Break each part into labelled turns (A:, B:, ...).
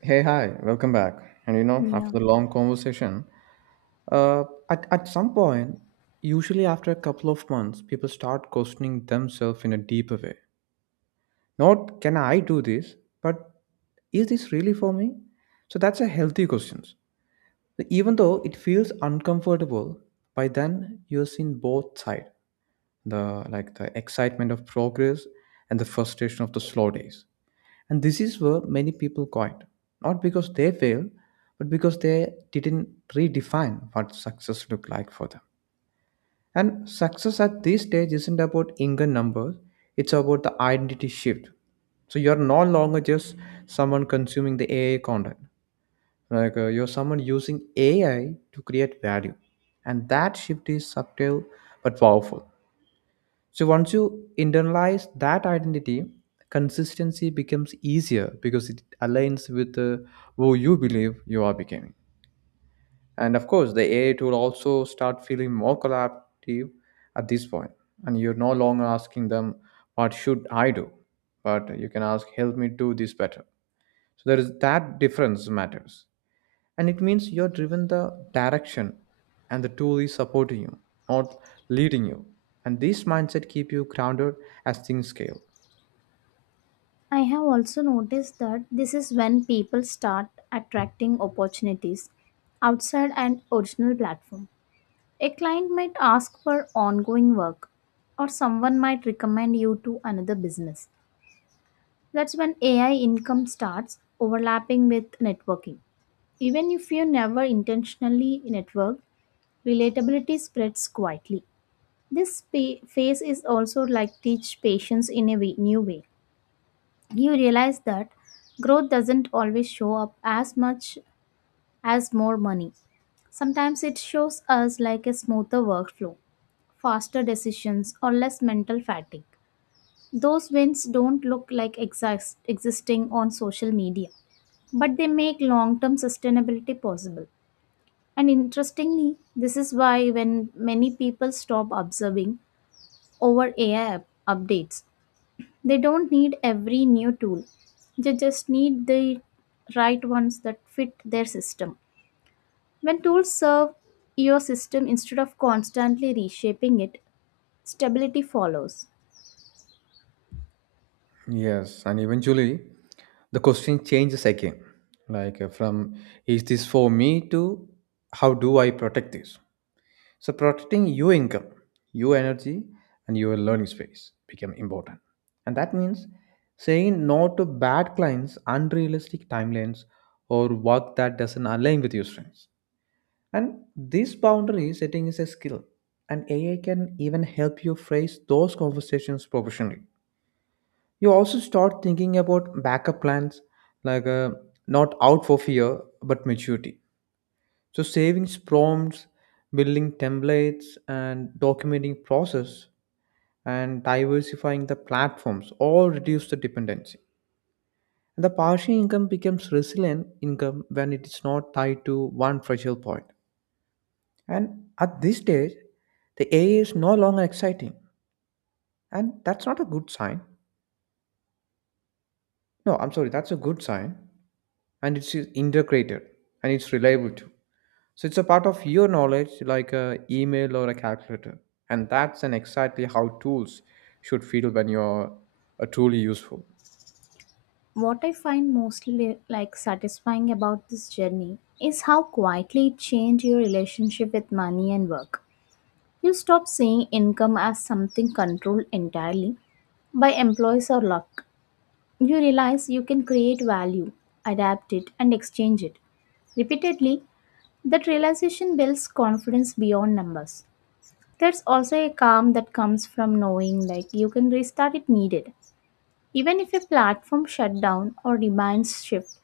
A: Hey, hi, welcome back.
B: Yeah,
A: After the long conversation, at some point, usually after a couple of months, people start questioning themselves in a deeper way. Not can I do this, but is this really for me? So that's a healthy question. Even though it feels uncomfortable, by then you've seen both sides, the like the excitement of progress and the frustration of the slow days. And this is where many people quit, not because they failed, but because they didn't redefine what success looked like for them. And success at this stage isn't about income numbers, it's about the identity shift. So you're no longer just someone consuming the AI content. You're someone using AI to create value. And that shift is subtle but powerful. So once you internalize that identity, consistency becomes easier because it aligns with who you believe you are becoming. And of course, the AI tool also start feeling more collaborative at this point. And you're no longer asking them, "What should I do?" But you can ask, "Help me do this better." So there is that difference matters and it means you're driven the direction and the tool is supporting you, not leading you, and this mindset keep you grounded as things scale.
B: I have also noticed that this is when people start attracting opportunities outside an original platform. A client might ask for ongoing work, or someone might recommend you to another business. That's when AI income starts overlapping with networking. Even if you never intentionally network, relatability spreads quietly. This phase is also like teach patience in a way, new way you realize that growth doesn't always show up as much as more money. Sometimes it shows us like a smoother workflow, faster decisions, or less mental fatigue. Those wins don't look like existing on social media, but they make long term sustainability possible. And interestingly, this is why when many people stop observing over AI updates. They don't need every new tool. They just need the right ones that fit their system. When tools serve your system instead of constantly reshaping it, stability follows.
A: Yes, and eventually the question changes again, from is this for me to how do I protect this. So protecting your income, your energy, and your learning space become important, and that means saying no to bad clients, unrealistic timelines, or work that doesn't align with your strengths. And this boundary setting is a skill, and AI can even help you phrase those conversations professionally. You also start thinking about backup plans, like uh, not out for fear but maturity. So, savings prompts, building templates, and documenting process, and diversifying the platforms all reduce the dependency. And the partial income becomes resilient income when it is not tied to one fragile point. And at this stage, the AI is no longer exciting. And that's not a good sign. No, I'm sorry, that's a good sign. And it's integrated and it's reliable too. So it's a part of your knowledge, like a email or a calculator. And that's an exactly how tools should feel when you're truly useful.
B: What I find mostly like satisfying about this journey is how quietly it changed your relationship with money and work. You stop seeing income as something controlled entirely by employees or luck. You realize you can create value, adapt it, and exchange it. Repeatedly, that realization builds confidence beyond numbers. There's also a calm that comes from knowing like you can restart if needed. Even if a platform shut down or demands shift,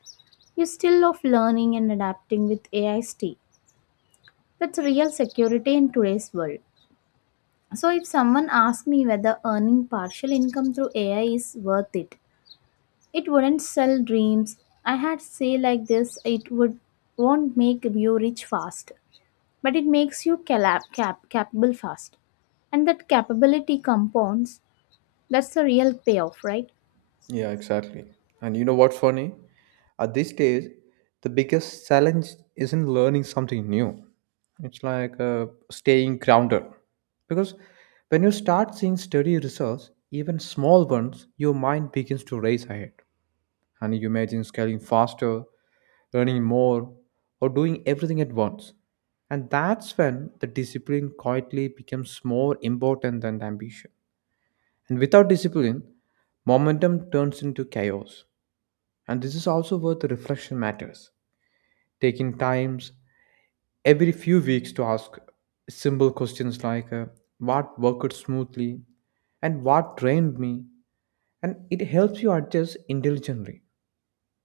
B: you still love learning and adapting with AI stay. That's real security in today's world. So if someone asks me whether earning partial income through AI is worth it, it wouldn't sell dreams. I had say like this, it would won't make you rich fast, but it makes you capable fast. And that capability compounds. That's the real payoff, right?
A: Yeah, exactly. And you know what's funny? At this stage, the biggest challenge isn't learning something new. It's staying grounded. Because when you start seeing steady results, even small ones, your mind begins to race ahead. And you imagine scaling faster, learning more, or doing everything at once. And that's when the discipline quietly becomes more important than the ambition. And without discipline, momentum turns into chaos. And this is also where the reflection matters. Taking times every few weeks to ask simple questions what worked smoothly and what drained me. And it helps you adjust intelligently.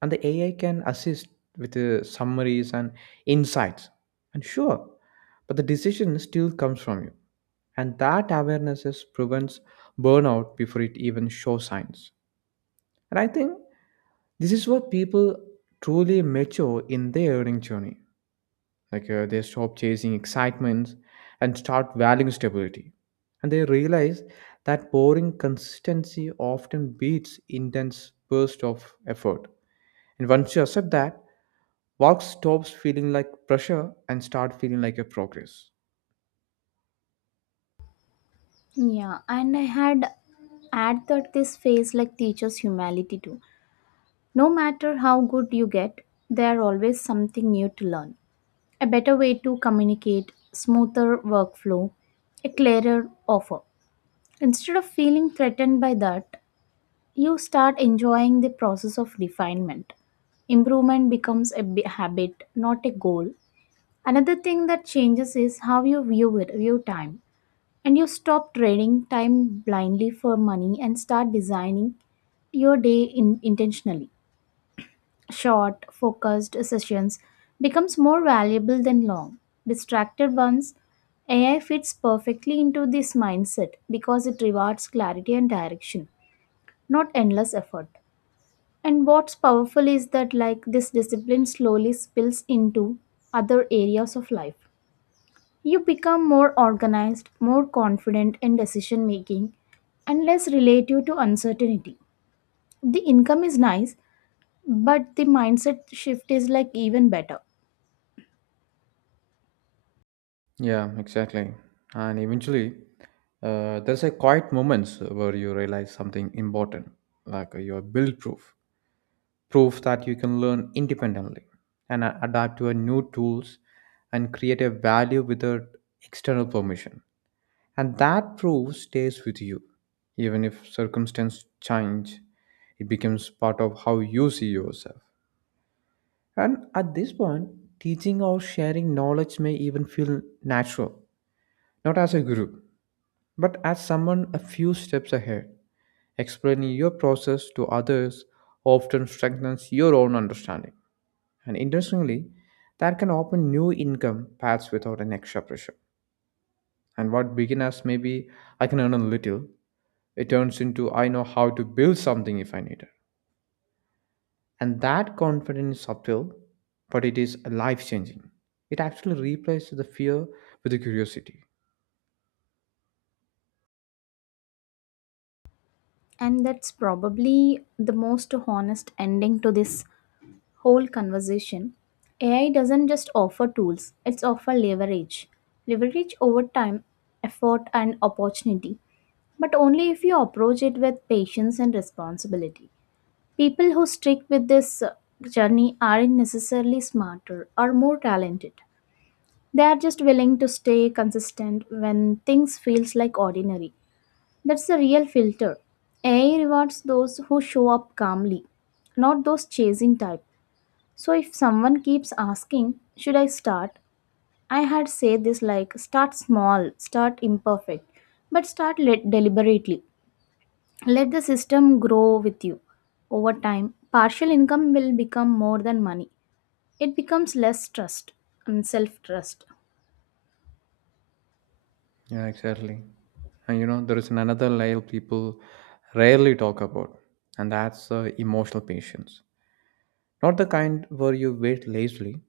A: And the AI can assist with summaries and insights. And sure, but the decision still comes from you. And that awareness is prevents burnout before it even shows signs. And I think this is what people truly mature in their earning journey. They stop chasing excitement and start valuing stability. And they realize that boring consistency often beats intense burst of effort. And once you accept that, work stops feeling like pressure and start feeling like a progress.
B: Yeah, and I had add that this phase like teaches humility too. No matter how good you get, there are always something new to learn. A better way to communicate, smoother workflow, a clearer offer. Instead of feeling threatened by that, you start enjoying the process of refinement. Improvement becomes a habit, not a goal. Another thing that changes is how you view time. And you stop trading time blindly for money and start designing your intentionally. Short, focused sessions becomes more valuable than long, distracted ones. AI fits perfectly into this mindset because it rewards clarity and direction, not endless effort. And what's powerful is that, this discipline slowly spills into other areas of life. You become more organized, more confident in decision making, and less relative to uncertainty. The income is nice, but the mindset shift is like even better.
A: Yeah, exactly. And eventually, there's a quiet moments where you realize something important, you are build proof. Proves that you can learn independently and adapt to a new tools and create a value without external permission, and that proof stays with you even if circumstances change. It becomes part of how you see yourself, and at this point teaching or sharing knowledge may even feel natural, not as a guru but as someone a few steps ahead. Explaining your process to others often strengthens your own understanding. And interestingly, that can open new income paths without an extra pressure. And what began as maybe I can earn a little, it turns into I know how to build something if I need it. And that confidence is subtle, but it is life changing. It actually replaces the fear with the curiosity.
B: And that's probably the most honest ending to this whole conversation. AI doesn't just offer tools, it's offer leverage. Leverage over time, effort, and opportunity, but only if you approach it with patience and responsibility. People who stick with this journey aren't necessarily smarter or more talented. They are just willing to stay consistent when things feels like ordinary. That's the real filter. AI rewards those who show up calmly, not those chasing type. So if someone keeps asking, should I start? I had said this like start small, start imperfect, but start let deliberately. Let the system grow with you. Over time, partial income will become more than money. It becomes less trust and self trust.
A: Yeah, exactly. There is another layer people rarely talk about, and that's emotional patience. Not the kind where you wait lazily,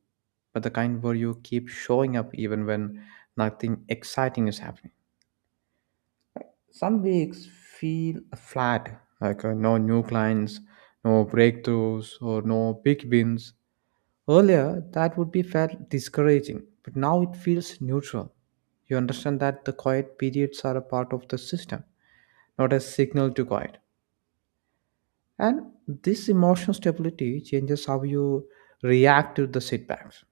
A: but the kind where you keep showing up even when nothing exciting is happening. Some weeks feel flat, no new clients, no breakthroughs, or no big wins. Earlier, that would be felt discouraging, but now it feels neutral. You understand that the quiet periods are a part of the system, not a signal to quiet. And this emotional stability changes how you react to the setbacks.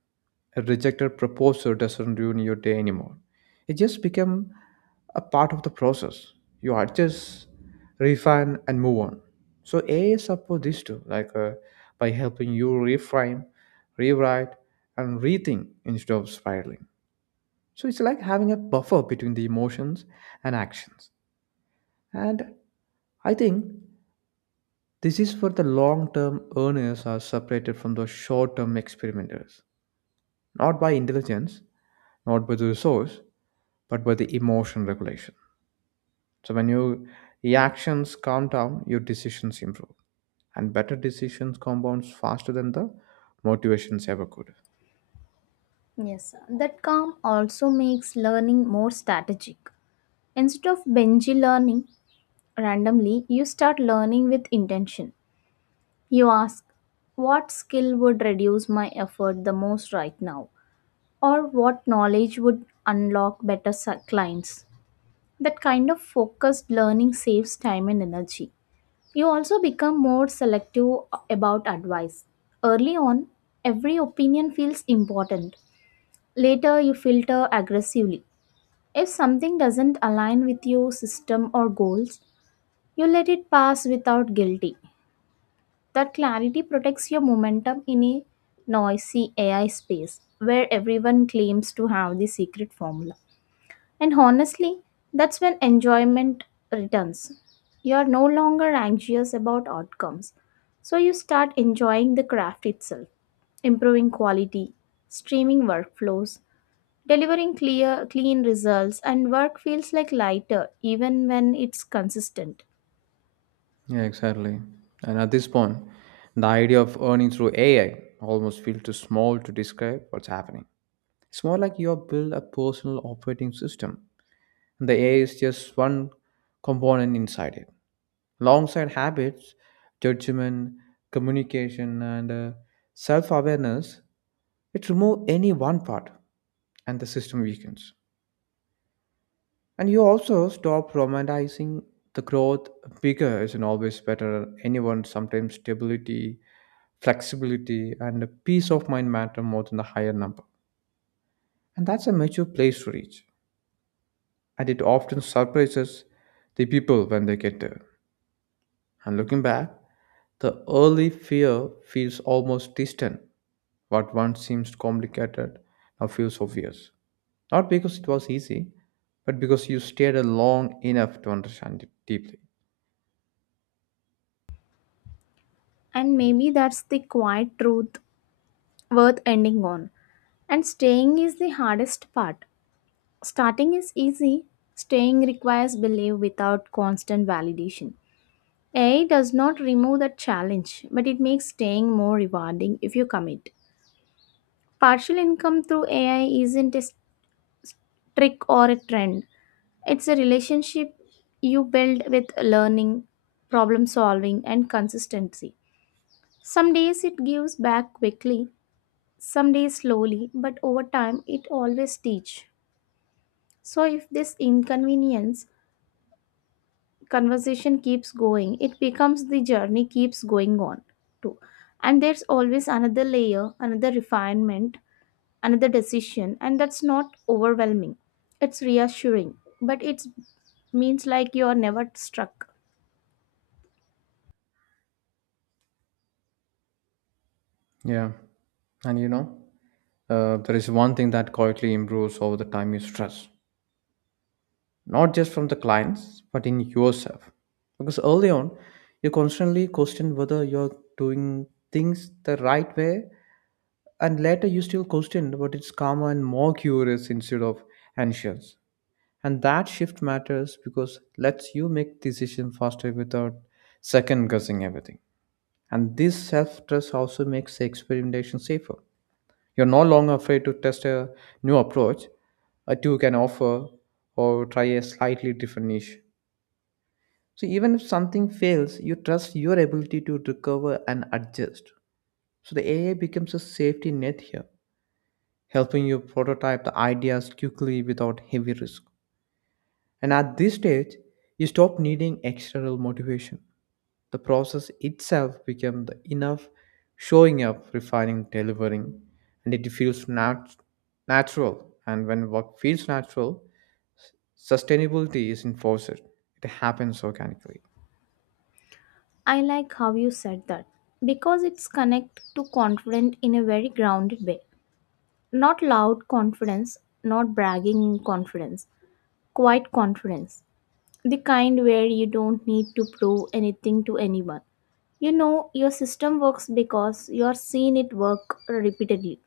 A: A rejected proposal doesn't ruin your day anymore. It just becomes a part of the process. You adjust, refine, and move on. So AI supports this too, by helping you reframe, rewrite, and rethink instead of spiraling. So it's like having a buffer between the emotions and actions. And I think this is for the long term earners are separated from the short term experimenters, not by intelligence, not by the resource, but by the emotion regulation. So when your reactions calm down, your decisions improve. And better decisions compounds faster than the motivations ever could.
B: Yes, that calm also makes learning more strategic. Instead of binge learning randomly, you start learning with intention. You ask, what skill would reduce my effort the most right now? Or what knowledge would unlock better clients? That kind of focused learning saves time and energy. You also become more selective about advice. Early on, every opinion feels important. Later, you filter aggressively. If something doesn't align with your system or goals, you let it pass without guilty. That clarity protects your momentum in a noisy AI space where everyone claims to have the secret formula. And honestly, that's when enjoyment returns. You are no longer anxious about outcomes, so you start enjoying the craft itself, improving quality, streaming workflows, delivering clear clean results and work feels like lighter even when it's consistent.
A: Yeah, exactly. And at this point, the idea of earning through AI almost feels too small to describe what's happening. It's more like you have built a personal operating system. The AI is just one component inside it. Alongside habits, judgment, communication, and self awareness, it removes any one part and the system weakens. And you also stop romanticizing the growth. Bigger isn't always better. Anyone, sometimes stability, flexibility, and peace of mind matter more than the higher number. And that's a mature place to reach. And it often surprises the people when they get there. And looking back, the early fear feels almost distant. What once seemed complicated now feels obvious. Not because it was easy, but because you stayed long enough to understand it deeply.
B: And maybe that's the quiet truth worth ending on. And staying is the hardest part. Starting is easy, staying requires belief without constant validation. AI does not remove that challenge, but it makes staying more rewarding if you commit. Partial income through AI isn't a trick or a trend, it's a relationship you build with learning, problem solving, and consistency. Some days it gives back quickly, some days slowly, but over time it always teaches. So, if this inconvenience conversation keeps going, it becomes the journey keeps going on too. And there's always another layer, another refinement, another decision, and that's not overwhelming. It's reassuring, but it means like you are never struck.
A: Yeah. And you know, there is one thing that quietly improves over the time is trust. Not just from the clients, but in yourself. Because early on, you constantly question whether you're doing things the right way, and later you still question but it's calmer and more curious instead of anxious. And that shift matters because lets you make decision faster without second guessing everything. And this self trust also makes the experimentation safer. You're no longer afraid to test a new approach, a two can offer, or try a slightly different niche. So even if something fails you trust your ability to recover and adjust. So the AI becomes a safety net here, helping you prototype the ideas quickly without heavy risk. And at this stage, you stop needing external motivation. The process itself becomes the enough showing up, refining, delivering, and it feels natural. And when work feels natural, sustainability is enforced. It happens organically.
B: I like how you said that because it's connect to confident in a very grounded way. Not loud confidence, not bragging confidence, quiet confidence. The kind where you don't need to prove anything to anyone. You know your system works because you're seen it work repeatedly.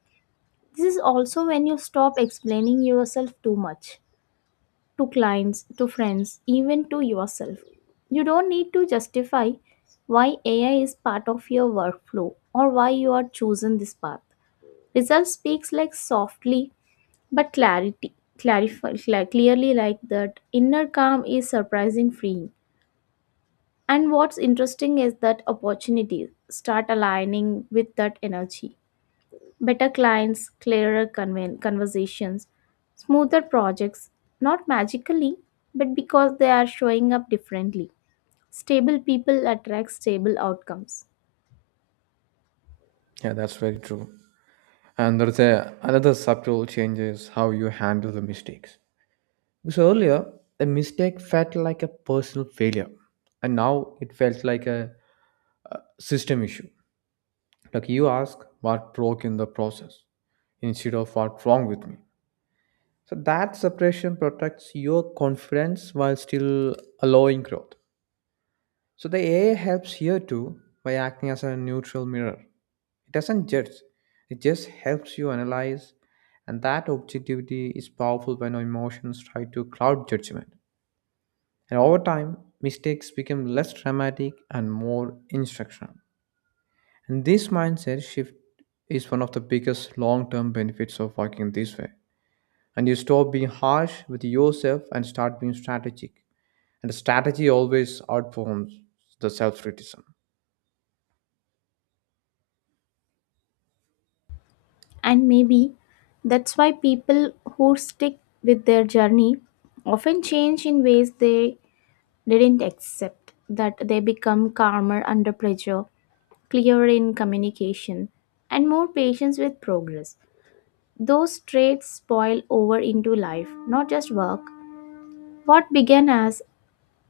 B: This is also when you stop explaining yourself too much to clients, to friends, even to yourself. You don't need to justify why AI is part of your workflow or why you are chosen this path. Result speaks like softly but clearly like that inner calm is surprising free. And what's interesting is that opportunities start aligning with that energy. Better clients, clearer conversations, smoother projects, not magically, but because they are showing up differently. Stable people attract stable outcomes.
A: Yeah, that's very true. And there's another subtle change is how you handle the mistakes. So earlier, the mistake felt like a personal failure, and now it felt like a system issue. Like you ask what broke in the process instead of what's wrong with me. So that separation protects your confidence while still allowing growth. So the AI helps here too by acting as a neutral mirror. It doesn't judge, it just helps you analyze, and that objectivity is powerful when our emotions try to cloud judgment. And over time, mistakes become less dramatic and more instructional. And this mindset shift is one of the biggest long term benefits of working this way. And you stop being harsh with yourself and start being strategic. And the strategy always outperforms the self criticism.
B: And maybe that's why people who stick with their journey often change in ways they didn't accept, that they become calmer under pressure, clearer in communication, and more patience with progress. Those traits spoil over into life, not just work. What began as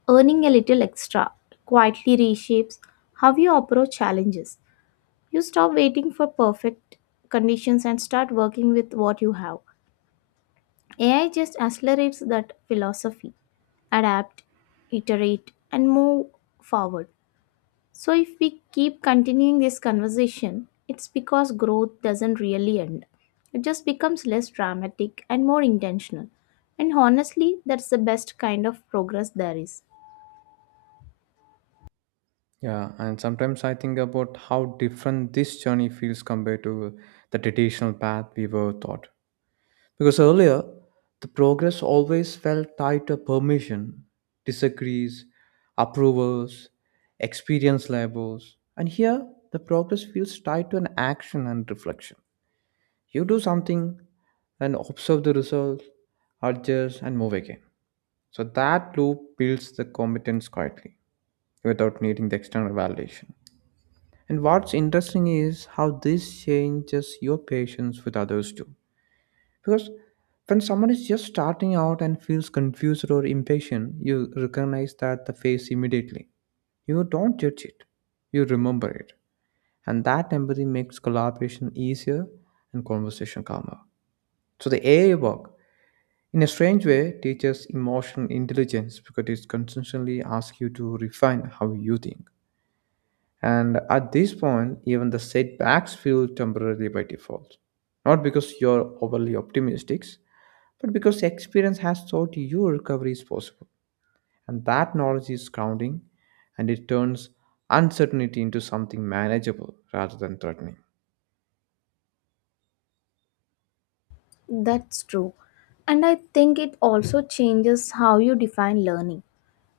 B: earning a little extra quietly reshapes how you approach challenges. You stop waiting for perfect conditions and start working with what you have. AI just accelerates that philosophy. Adapt, iterate, and move forward. So, if we keep continuing this conversation, it's because growth doesn't really end. It just becomes less dramatic and more intentional. And honestly, that's the best kind of progress there is.
A: Yeah, and sometimes I think about how different this journey feels compared to the traditional path we were taught. Because earlier, the progress always felt tied to permission, disagrees, approvals, experience labels. And here, the progress feels tied to an action and reflection. You do something and observe the results, adjust, and move again. So that loop builds the competence quietly without needing the external validation. And what's interesting is how this changes your patience with others too. Because when someone is just starting out and feels confused or impatient, you recognize that the face immediately. You don't judge it, you remember it. And that empathy makes collaboration easier and conversation calmer. So the AI work, in a strange way, teaches emotional intelligence because it constantly asks you to refine how you think. And at this point, even the setbacks feel temporary by default. Not because you're overly optimistic, but because experience has taught you recovery is possible. And that knowledge is grounding and it turns uncertainty into something manageable rather than threatening.
B: That's true. And I think it also changes how you define learning.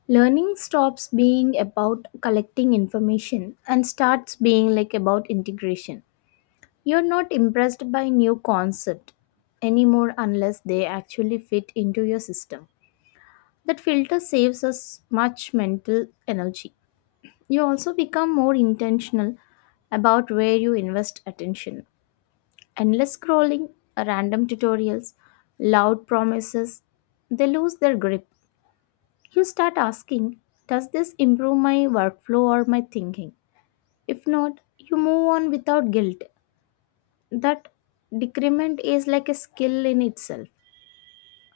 B: Learning stops being about collecting information and starts being like about integration. You're not impressed by new concept anymore unless they actually fit into your system. That filter saves us much mental energy. You also become more intentional about where you invest attention. Endless scrolling, random tutorials, loud promises, they lose their grip. You start asking, does this improve my workflow or my thinking? If not, you move on without guilt. That decrement is like a skill in itself.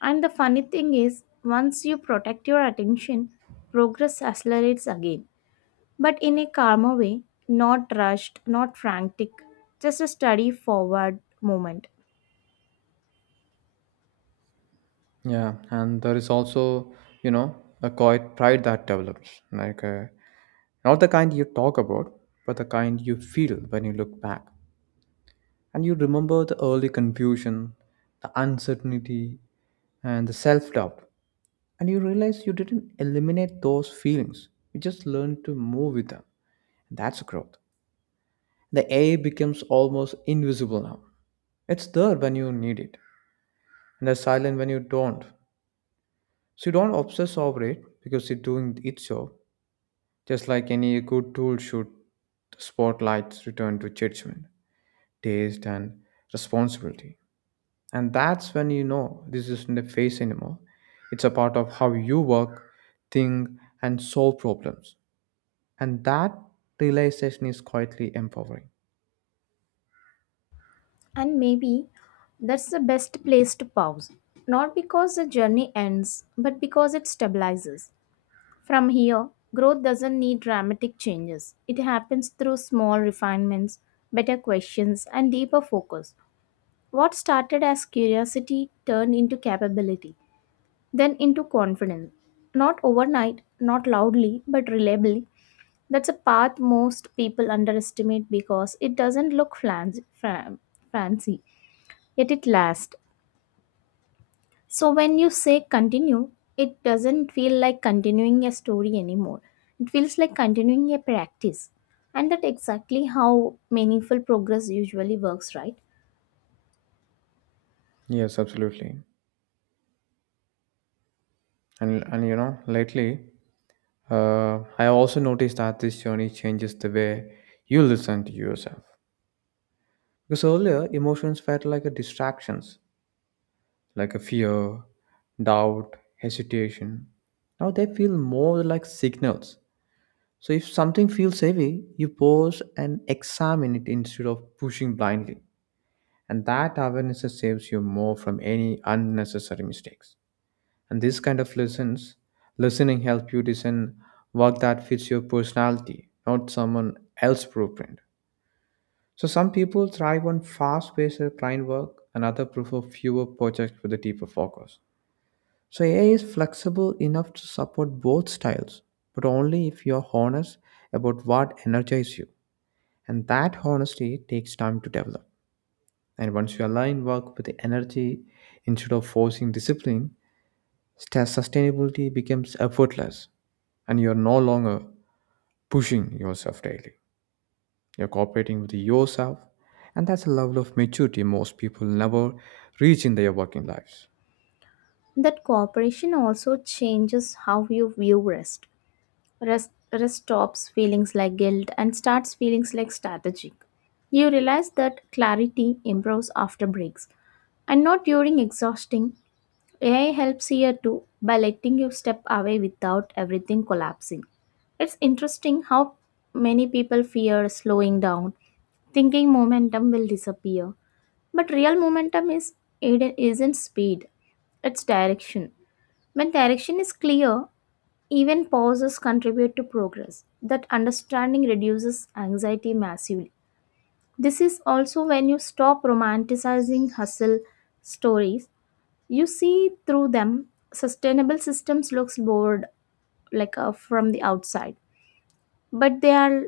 B: And the funny thing is, once you protect your attention, progress accelerates again. But in a calmer way, not rushed, not frantic, just a steady forward moment.
A: Yeah, and there is also, you know, a quiet pride that develops. Like, not the kind you talk about, but the kind you feel when you look back. And you remember the early confusion, the uncertainty, and the self doubt. And you realize you didn't eliminate those feelings, you just learned to move with them. That's growth. The AI becomes almost invisible now. It's there when you need it, and it's silent when you don't. So you don't obsess over it because it's doing its job, just like any good tool should. Spotlights return to judgment, taste, and responsibility. And that's when you know this isn't a phase anymore. It's a part of how you work, think, and solve problems. And that realization is quietly empowering.
B: And maybe that's the best place to pause, not because the journey ends, but because it stabilizes. From here, growth doesn't need dramatic changes, it happens through small refinements, better questions, and deeper focus. What started as curiosity turned into capability, then into confidence. Not overnight, not loudly, but reliably. That's a path most people underestimate because it doesn't look fancy, yet it lasts. So when you say continue, it doesn't feel like continuing a story anymore. It feels like continuing a practice. And that exactly how meaningful progress usually works, right?
A: Yes, absolutely. And you know, lately, I also noticed that this journey changes the way you listen to yourself. Because earlier, emotions felt like a distractions, like a fear, doubt, hesitation. Now they feel more like signals. So if something feels heavy, you pause and examine it instead of pushing blindly. And that awareness saves you more from any unnecessary mistakes. And this kind of lessons, listening help you design work that fits your personality, not someone else's blueprint. So some people thrive on fast-paced client work, and others prefer fewer projects with a deeper focus. So AI is flexible enough to support both styles, but only if you're honest about what energizes you. And that honesty takes time to develop. And once you align work with the energy instead of forcing discipline, sustainability becomes effortless. And you're no longer pushing yourself daily. You're cooperating with yourself, and that's a level of maturity most people never reach in their working lives.
B: That cooperation also changes how you view rest. Rest stops feelings like guilt and starts feelings like strategic. You realize that clarity improves after breaks and not during exhausting. AI helps here too by letting you step away without everything collapsing. It's interesting how many people fear slowing down, thinking momentum will disappear. But real momentum is it isn't speed, it's direction. When direction is clear, even pauses contribute to progress. That understanding reduces anxiety massively. This is also when you stop romanticizing hustle stories. You see through them. Sustainable systems looks bored from the outside, but they are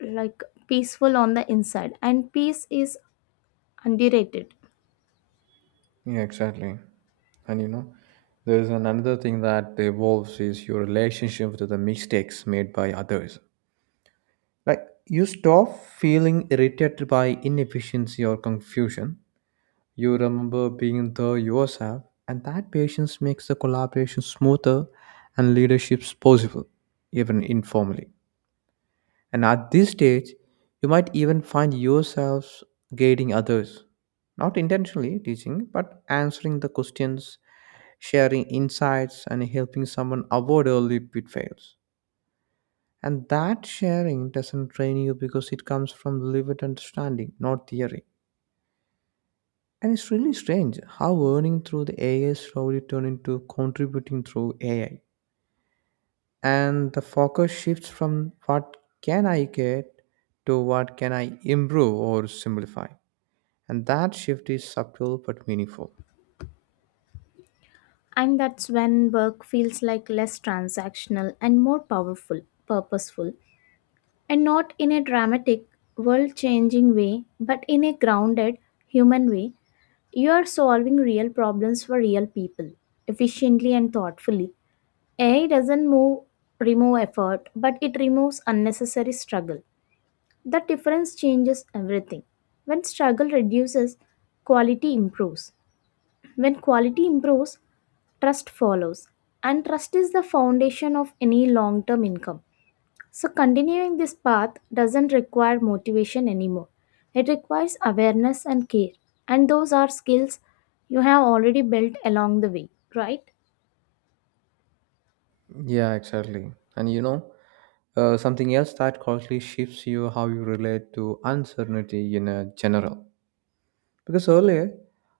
B: like peaceful on the inside and peace is underrated.
A: Yeah, exactly. And you know, there is another thing that evolves is your relationship with the mistakes made by others. Like you stop feeling irritated by inefficiency or confusion. You remember being there yourself, and that patience makes the collaboration smoother and leaderships possible, even informally. And at this stage, you might even find yourselves guiding others, not intentionally teaching, but answering the questions, sharing insights, and helping someone avoid early pitfalls. And that sharing doesn't train you because it comes from lived understanding, not theory. And it's really strange how earning through the AI slowly turned into contributing through AI. And the focus shifts from what can I get to what can I improve or simplify. And that shift is subtle but meaningful.
B: And that's when work feels like less transactional and more powerful, purposeful. And not in a dramatic, world changing way, but in a grounded, human way, you are solving real problems for real people efficiently and thoughtfully. AI doesn't move, remove effort, but it removes unnecessary struggle. The difference changes everything. When struggle reduces, quality improves. When quality improves, trust follows. And trust is the foundation of any long term income. So, continuing this path doesn't require motivation anymore. It requires awareness and care. And those are skills you have already built along the way, right?
A: Yeah, exactly. And you know, something else that quietly shifts you how you relate to uncertainty in a general. Because earlier,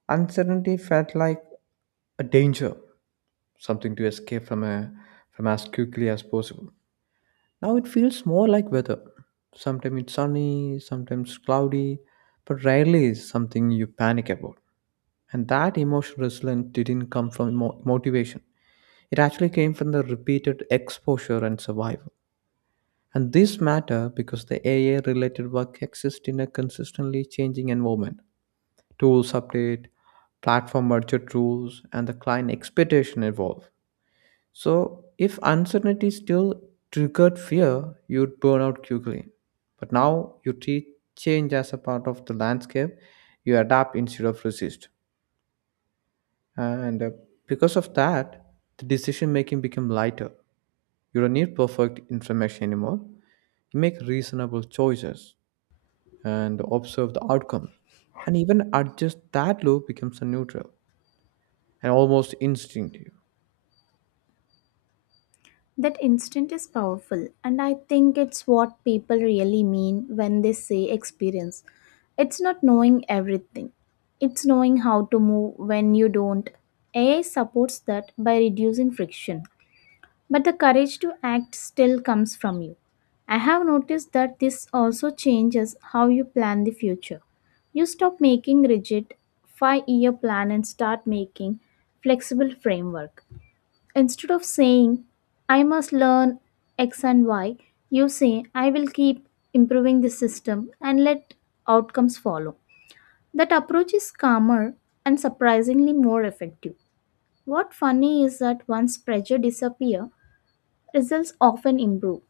A: uncertainty felt like a danger, something to escape from as quickly as possible. Now it feels more like weather. Sometimes it's sunny, sometimes cloudy, but rarely is something you panic about. And that emotional resilience didn't come from motivation. It actually came from the repeated exposure and survival. And this matter because the AI related work exists in a consistently changing environment. Tools update, platform merger rules, and the client expectation evolve. So if uncertainty still triggered fear, you'd burn out quickly. But now you treat change as a part of the landscape, you adapt instead of resist. And because of that, the decision making become lighter. You don't need perfect information anymore. You make reasonable choices and observe the outcomes. And even adjust that loop becomes a neutral and almost instinctive.
B: That instinct is powerful, and I think it's what people really mean when they say experience. It's not knowing everything, it's knowing how to move when you don't. AI supports that by reducing friction. But the courage to act still comes from you. I have noticed that this also changes how you plan the future. You stop making rigid 5-year plan and start making flexible framework. Instead of saying I must learn x and y, you say I will keep improving the system and let outcomes follow. That approach is calmer and surprisingly more effective. What funny is that once pressure disappears, results often improve.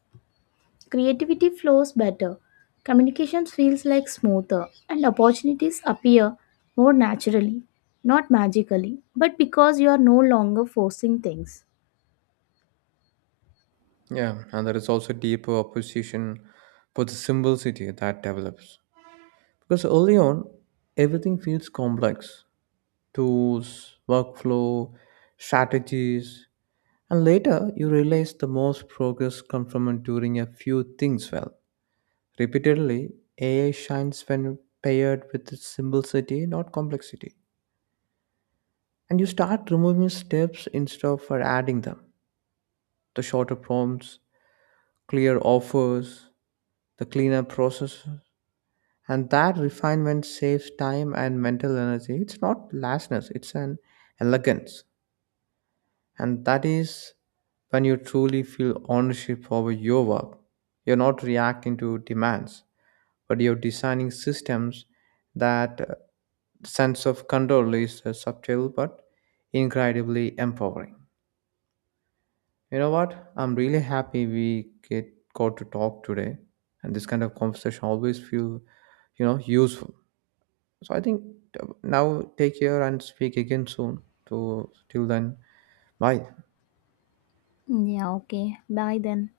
B: Creativity flows better. Communication feels like smoother and opportunities appear more naturally, not magically, but because you are no longer forcing things.
A: Yeah, and there is also deeper opposition for the simplicity that develops. Because early on, everything feels complex tools, workflow, strategies. And later, you realize the most progress comes from doing a few things well. Repeatedly, AI shines when paired with its simplicity, not complexity. And you start removing steps instead of adding them. The shorter prompts, clear offers, the cleaner process. And that refinement saves time and mental energy. It's not laziness; it's an elegance. And that is when you truly feel ownership over your work. You're not reacting to demands, but you're designing systems that sense of control is subtle but incredibly empowering. You know what? I'm really happy we get got to talk today, and this kind of conversation always feel, you know, useful. So I think now take care and speak again soon. So till then, bye.
B: Yeah, okay. Bye then.